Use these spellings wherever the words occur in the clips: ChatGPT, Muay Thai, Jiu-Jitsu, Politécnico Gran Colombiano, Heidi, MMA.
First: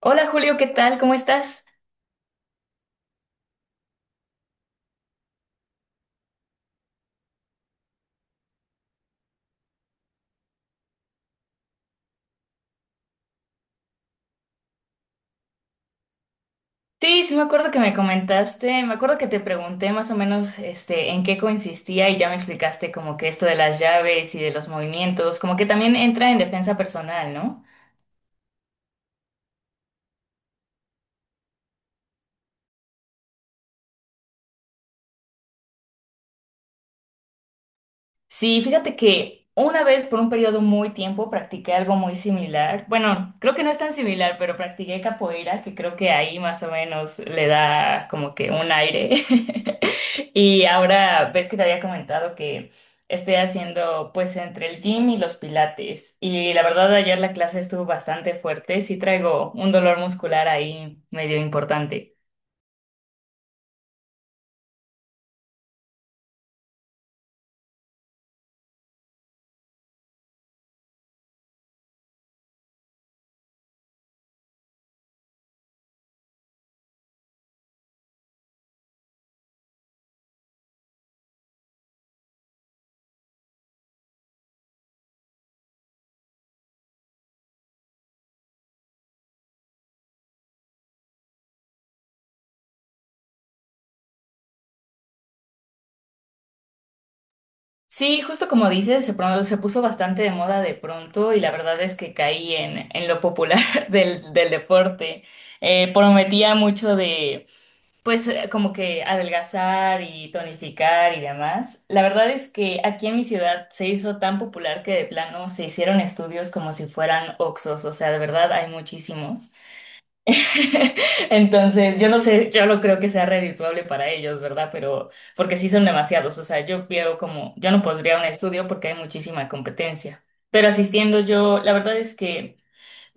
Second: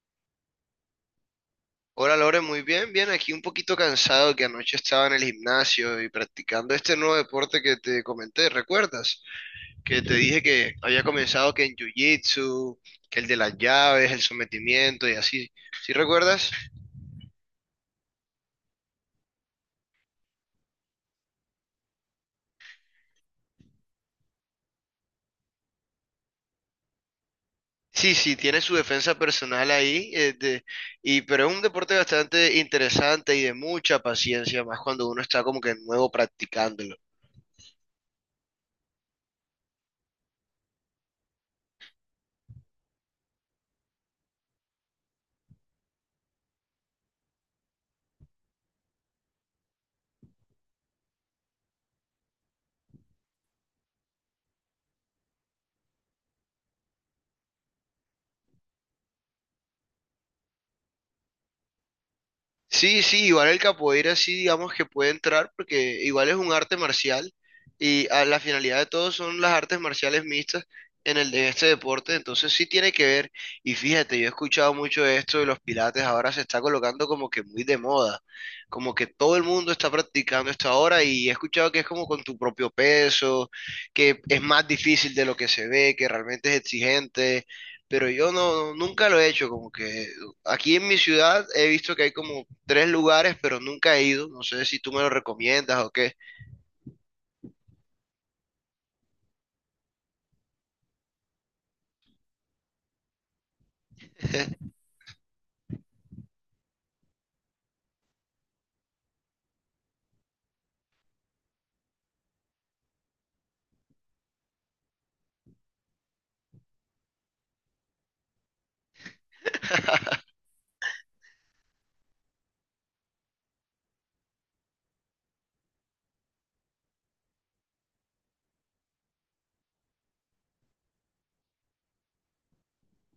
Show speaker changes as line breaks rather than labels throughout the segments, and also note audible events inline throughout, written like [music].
Hola Julio, ¿qué tal? ¿Cómo estás?
Hola Lore, muy bien, bien, aquí un poquito cansado que anoche estaba en el gimnasio y practicando este nuevo deporte que te comenté, ¿recuerdas? Que te dije que había comenzado que en jiu-jitsu, que el de las llaves, el sometimiento y así, ¿sí recuerdas?
Sí, sí me acuerdo que me comentaste, me acuerdo que te pregunté más o menos en qué consistía y ya me explicaste como que esto de las llaves y de los movimientos, como que también entra en defensa personal, ¿no?
Sí, sí, tiene su defensa personal ahí, y, pero es un deporte bastante interesante y de mucha paciencia, más cuando uno está como que nuevo practicándolo.
Sí, fíjate que una vez por un periodo muy tiempo practiqué algo muy similar. Bueno, creo que no es tan similar, pero practiqué capoeira, que creo que ahí más o menos le da como que un aire. [laughs] Y ahora ves que te había comentado que estoy haciendo pues entre el gym y los pilates. Y la verdad ayer la clase estuvo bastante fuerte, sí traigo un dolor muscular ahí medio importante.
Sí, sí, igual el capoeira sí digamos que puede entrar porque igual es un arte marcial y a la finalidad de todo son las artes marciales mixtas en este deporte, entonces sí tiene que ver. Y fíjate, yo he escuchado mucho de esto de los pilates, ahora se está colocando como que muy de moda, como que todo el mundo está practicando esto ahora y he escuchado que es como con tu propio peso, que es más difícil de lo que se ve, que realmente es exigente. Pero yo no, nunca lo he hecho, como que aquí en mi ciudad he visto que hay como tres lugares, pero nunca he ido. No sé si tú me lo recomiendas o qué.
Sí, justo como dices, se puso bastante de moda de pronto y la verdad es que caí en lo popular [laughs] del deporte. Prometía mucho de, pues, como que adelgazar y tonificar y demás. La verdad es que aquí en mi ciudad se hizo tan popular que de plano se hicieron estudios como si fueran oxos, o sea, de verdad hay muchísimos.
[laughs]
[laughs] Entonces, yo no sé, yo no creo que sea redituable para ellos, ¿verdad? Pero porque sí son demasiados, o sea, yo veo como, yo no podría un estudio porque hay muchísima competencia. Pero asistiendo yo, la verdad es que…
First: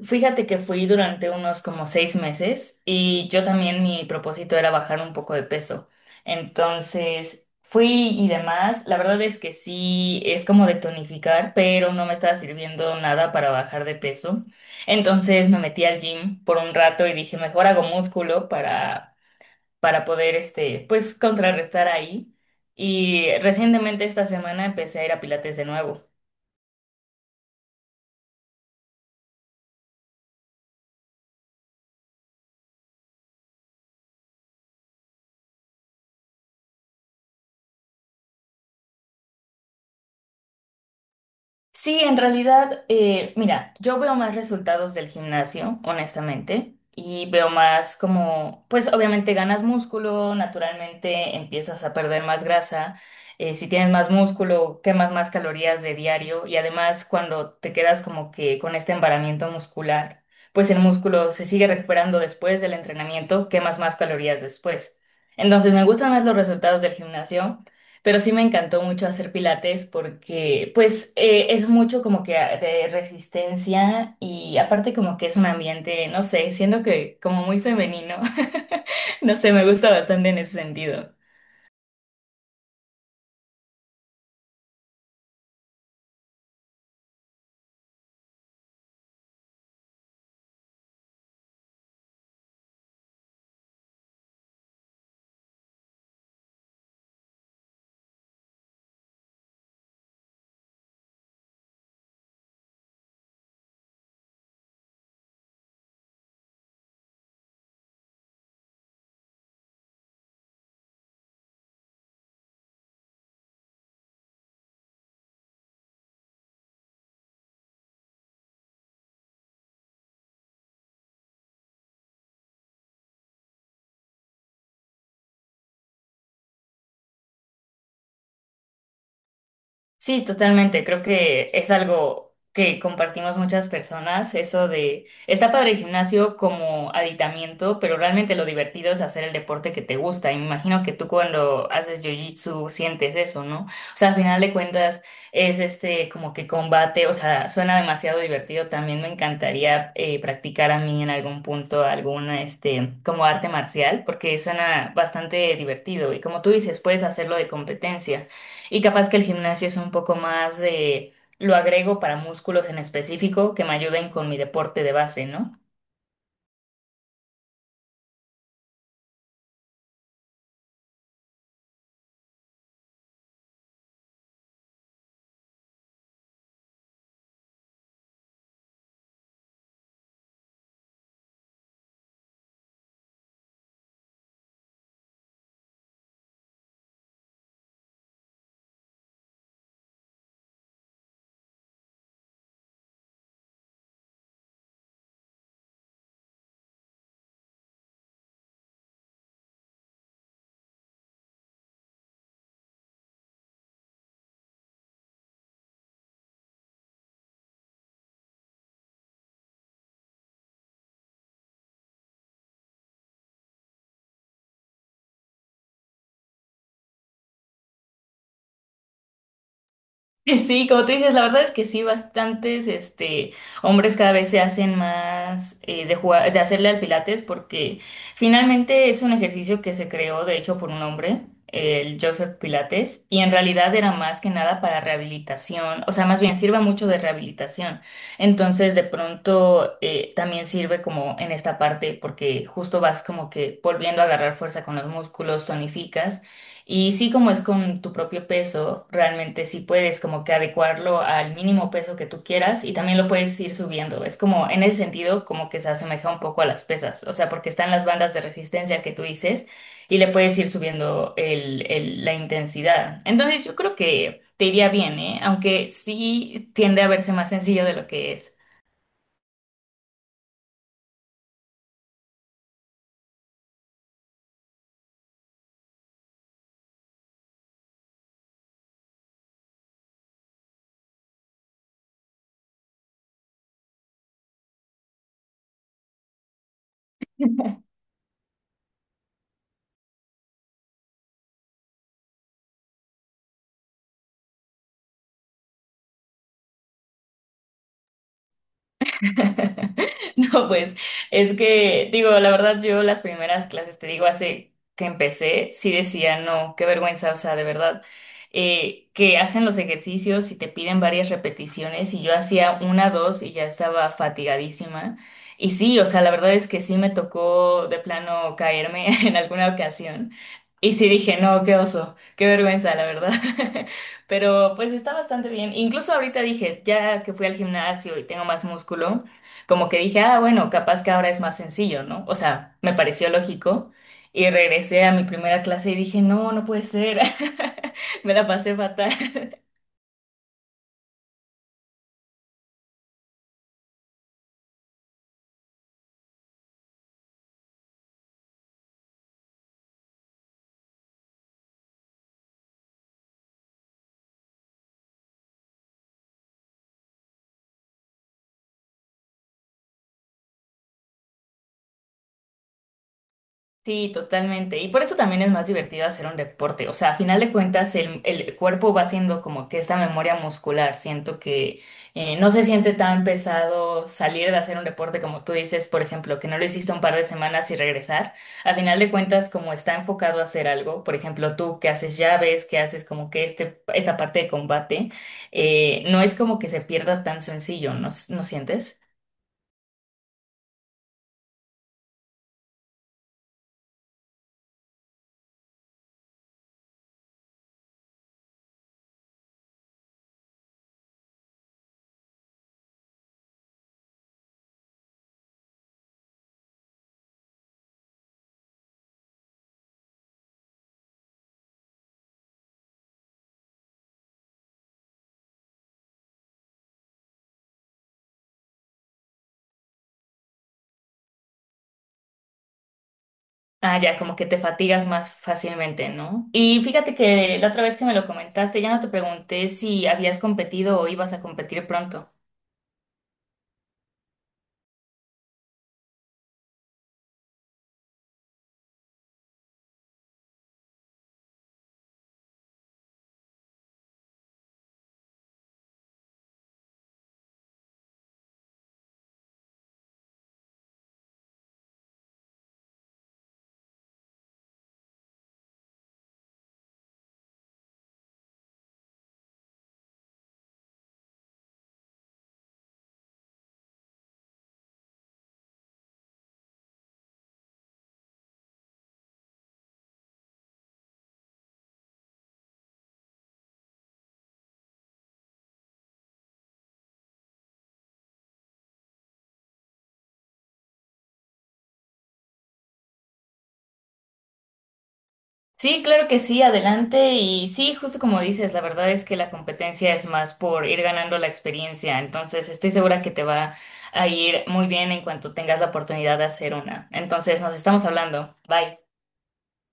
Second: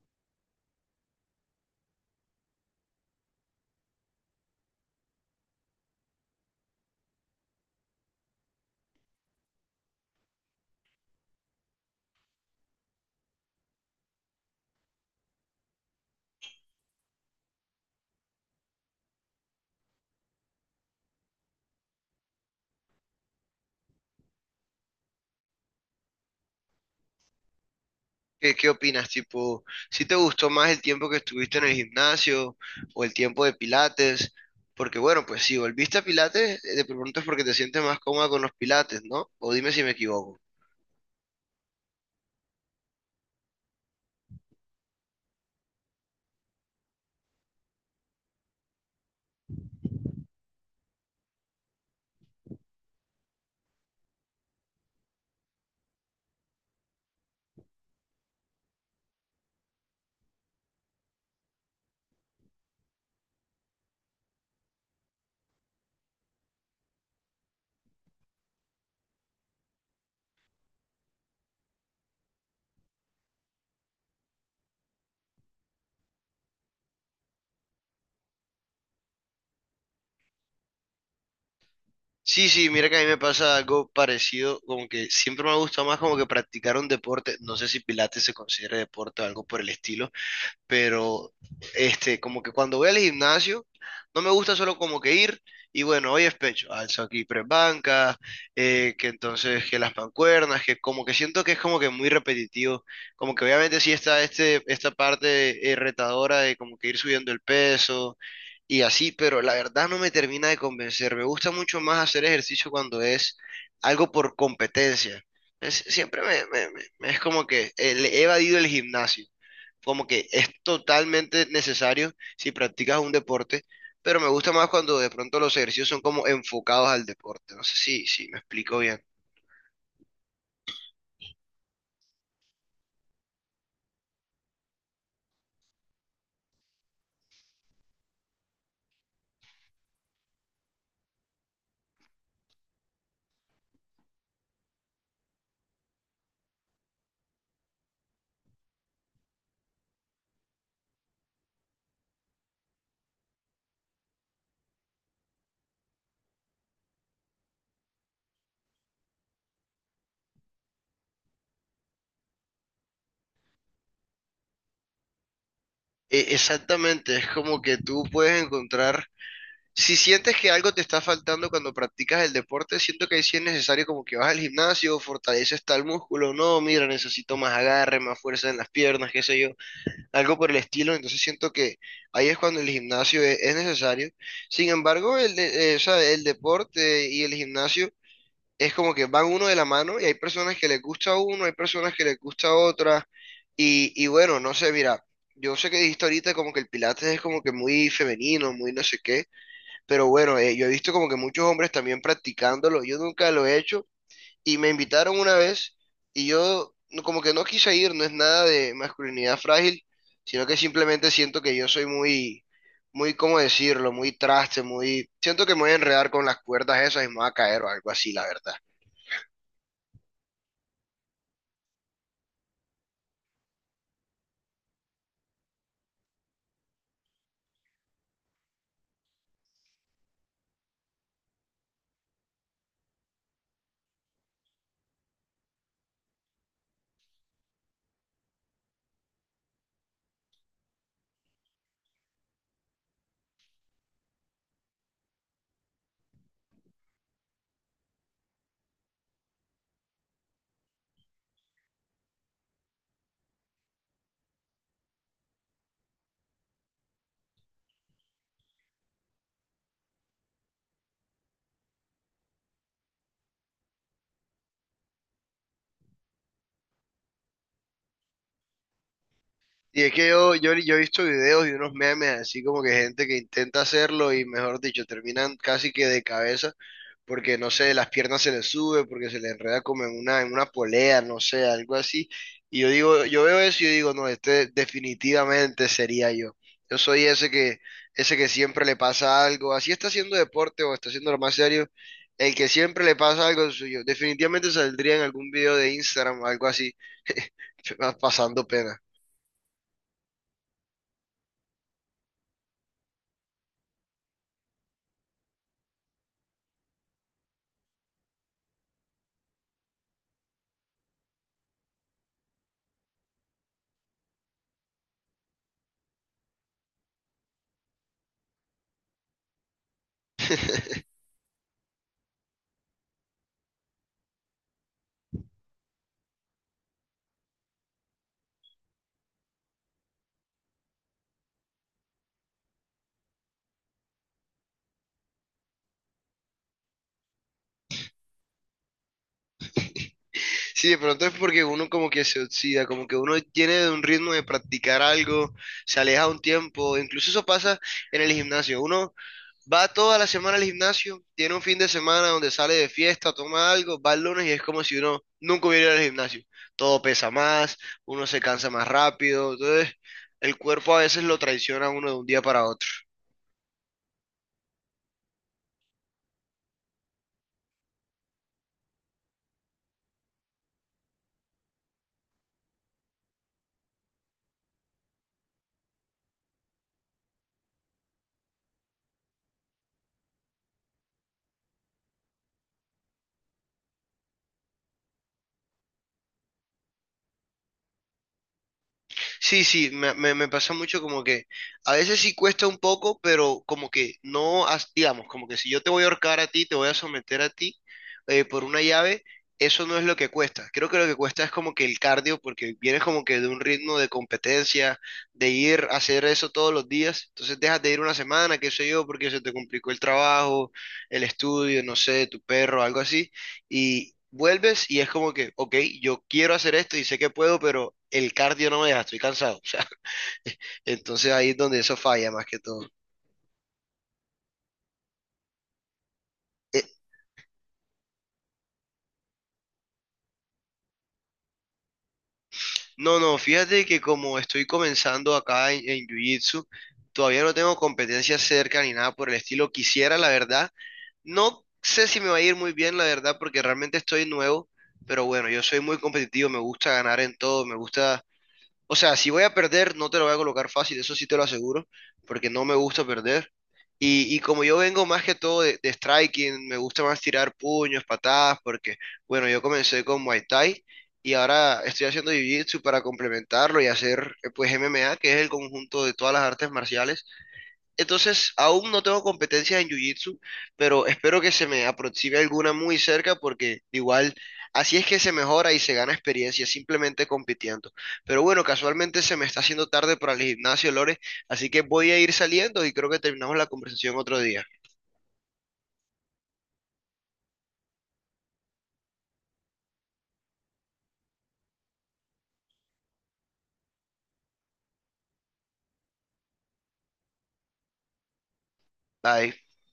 Fíjate que fui durante unos como seis meses y yo también mi propósito era bajar un poco de peso. Entonces fui y demás. La verdad es que sí, es como de tonificar, pero no me estaba sirviendo nada para bajar de peso. Entonces me metí al gym por un rato y dije, mejor hago músculo para poder, pues, contrarrestar ahí. Y recientemente esta semana empecé a ir a Pilates de nuevo.
¿Qué, qué opinas? Tipo, ¿si te gustó más el tiempo que estuviste en el gimnasio o el tiempo de Pilates? Porque bueno, pues si volviste a Pilates, de pronto es porque te sientes más cómoda con los Pilates, ¿no? O dime si me equivoco.
Sí, en realidad, mira, yo veo más resultados del gimnasio, honestamente, y veo más como, pues obviamente ganas músculo, naturalmente empiezas a perder más grasa, si tienes más músculo, quemas más calorías de diario y además cuando te quedas como que con este embaramiento muscular, pues el músculo se sigue recuperando después del entrenamiento, quemas más calorías después. Entonces me gustan más los resultados del gimnasio. Pero sí me encantó mucho hacer pilates porque pues es mucho como que de resistencia y aparte como que es un ambiente, no sé, siendo que como muy femenino, [laughs] no sé, me gusta bastante en ese sentido.
Sí, sí, mira que a mí me pasa algo parecido, como que siempre me ha gustado más como que practicar un deporte, no sé si Pilates se considera deporte o algo por el estilo, pero este, como que cuando voy al gimnasio, no me gusta solo como que ir y bueno, hoy es pecho, alzo aquí tres bancas, que entonces que las mancuernas, que como que siento que es como que muy repetitivo, como que obviamente sí está este, esta parte retadora de como que ir subiendo el peso y así, pero la verdad no me termina de convencer, me gusta mucho más hacer ejercicio cuando es algo por competencia. Siempre es como que le he evadido el gimnasio como que es totalmente necesario si practicas un deporte, pero me gusta más cuando de pronto los ejercicios son como enfocados al deporte. No sé si, si me explico bien.
Sí, totalmente. Creo que es algo que compartimos muchas personas, eso de, está padre el gimnasio como aditamiento, pero realmente lo divertido es hacer el deporte que te gusta. Y me imagino que tú cuando haces jiu-jitsu sientes eso, ¿no? O sea, al final de cuentas es como que combate, o sea, suena demasiado divertido. También me encantaría practicar a mí en algún punto alguna, como arte marcial, porque suena bastante divertido. Y como tú dices, puedes hacerlo de competencia. Y capaz que el gimnasio es un poco más de, lo agrego para músculos en específico que me ayuden con mi deporte de base, ¿no?
Exactamente, es como que tú puedes encontrar, si sientes que algo te está faltando cuando practicas el deporte, siento que ahí sí es necesario como que vas al gimnasio, fortaleces tal músculo, no, mira, necesito más agarre, más fuerza en las piernas, qué sé yo, algo por el estilo, entonces siento que ahí es cuando el gimnasio es necesario. Sin embargo, o sea, el deporte y el gimnasio es como que van uno de la mano y hay personas que les gusta uno, hay personas que les gusta otra, y bueno, no sé, mira, yo sé que dijiste ahorita como que el pilates es como que muy femenino, muy no sé qué, pero bueno, yo he visto como que muchos hombres también practicándolo, yo nunca lo he hecho. Y me invitaron una vez y yo no- como que no quise ir, no es nada de masculinidad frágil, sino que simplemente siento que yo soy muy, muy, ¿cómo decirlo? Muy traste, muy... Siento que me voy a enredar con las cuerdas esas y me voy a caer o algo así, la verdad.
[laughs] Sí, como tú dices, la verdad es que sí, bastantes hombres cada vez se hacen más de jugar, de hacerle al Pilates porque finalmente es un ejercicio que se creó, de hecho, por un hombre, el Joseph Pilates, y en realidad era más que nada para rehabilitación, o sea, más bien sirve mucho de rehabilitación. Entonces, de pronto también sirve como en esta parte porque justo vas como que volviendo a agarrar fuerza con los músculos, tonificas. Y sí, como es con tu propio peso, realmente sí puedes como que adecuarlo al mínimo peso que tú quieras y también lo puedes ir subiendo. Es como en ese sentido como que se asemeja un poco a las pesas, o sea, porque están las bandas de resistencia que tú dices y le puedes ir subiendo la intensidad. Entonces yo creo que te iría bien, ¿eh? Aunque sí tiende a verse más sencillo de lo que es.
Y es que yo he visto videos y unos memes así como que gente que intenta hacerlo y mejor dicho, terminan casi que de cabeza porque no sé, las piernas se les sube, porque se les enreda como en una polea, no sé, algo así. Y yo digo, yo veo eso y yo digo, no, este definitivamente sería yo. Yo soy ese que siempre le pasa algo, así está haciendo deporte o está haciendo lo más serio, el que siempre le pasa algo suyo. Definitivamente saldría en algún video de Instagram o algo así, [laughs] pasando pena.
[laughs] [laughs] No, pues es que, digo, la verdad, yo las primeras clases, te digo, hace que empecé, sí decía, no, qué vergüenza, o sea, de verdad, que hacen los ejercicios y te piden varias repeticiones y yo hacía una, dos y ya estaba fatigadísima. Y sí, o sea, la verdad es que sí me tocó de plano caerme [laughs] en alguna ocasión. Y sí dije, no, qué oso, qué vergüenza, la verdad. [laughs] Pero pues está bastante bien. Incluso ahorita dije, ya que fui al gimnasio y tengo más músculo. Como que dije, ah, bueno, capaz que ahora es más sencillo, ¿no? O sea, me pareció lógico. Y regresé a mi primera clase y dije, no, no puede ser. [laughs] Me la pasé fatal.
Sí, de pronto es porque uno como que se oxida, como que uno tiene un ritmo de practicar algo, se aleja un tiempo, incluso eso pasa en el gimnasio. Uno va toda la semana al gimnasio, tiene un fin de semana donde sale de fiesta, toma algo, va el lunes y es como si uno nunca hubiera ido al gimnasio. Todo pesa más, uno se cansa más rápido, entonces el cuerpo a veces lo traiciona a uno de un día para otro.
Sí, totalmente. Y por eso también es más divertido hacer un deporte. O sea, a final de cuentas, el cuerpo va haciendo como que esta memoria muscular. Siento que no se siente tan pesado salir de hacer un deporte como tú dices, por ejemplo, que no lo hiciste un par de semanas y regresar. A final de cuentas, como está enfocado a hacer algo, por ejemplo, tú que haces llaves, que haces como que esta parte de combate, no es como que se pierda tan sencillo, ¿no, no sientes?
Sí, sí, me pasa mucho como que a veces sí cuesta un poco, pero como que no, digamos, como que si yo te voy a ahorcar a ti, te voy a someter a ti por una llave, eso no es lo que cuesta. Creo que lo que cuesta es como que el cardio, porque vienes como que de un ritmo de competencia, de ir a hacer eso todos los días, entonces dejas de ir una semana, qué sé yo, porque se te complicó el trabajo, el estudio, no sé, tu perro, algo así y vuelves y es como que, ok, yo quiero hacer esto y sé que puedo, pero el cardio no me deja, estoy cansado. [laughs] O sea, entonces ahí es donde eso falla más que todo.
Ah, ya, como que te fatigas más fácilmente, ¿no? Y
Eh,
fíjate que la otra vez que me lo comentaste, ya no te pregunté si habías competido o ibas a competir pronto.
no, no, fíjate que como estoy comenzando acá en Jiu-Jitsu, todavía no tengo competencias cerca ni nada por el estilo. Quisiera, la verdad, no sé si me va a ir muy bien, la verdad, porque realmente estoy nuevo. Pero bueno, yo soy muy competitivo, me gusta ganar en todo, me gusta. O sea, si voy a perder, no te lo voy a colocar fácil, eso sí te lo aseguro, porque no me gusta perder. Y como yo vengo más que todo de striking, me gusta más tirar puños, patadas, porque, bueno, yo comencé con Muay Thai y ahora estoy haciendo Jiu-Jitsu para complementarlo y hacer, pues, MMA, que es el conjunto de todas las artes marciales, entonces, aún no tengo competencias en Jiu-Jitsu, pero espero que se me aproxime alguna muy cerca porque igual así es que se mejora y se gana experiencia simplemente compitiendo. Pero bueno, casualmente se me está haciendo tarde para el gimnasio, Lore, así que voy a ir saliendo y creo que terminamos la conversación otro día.
Sí, claro que sí, adelante. Y sí, justo como dices, la verdad es que la competencia es más por ir ganando la experiencia. Entonces, estoy segura que te va a ir muy bien en cuanto tengas la oportunidad de hacer una. Entonces, nos estamos hablando. Bye.
Bye.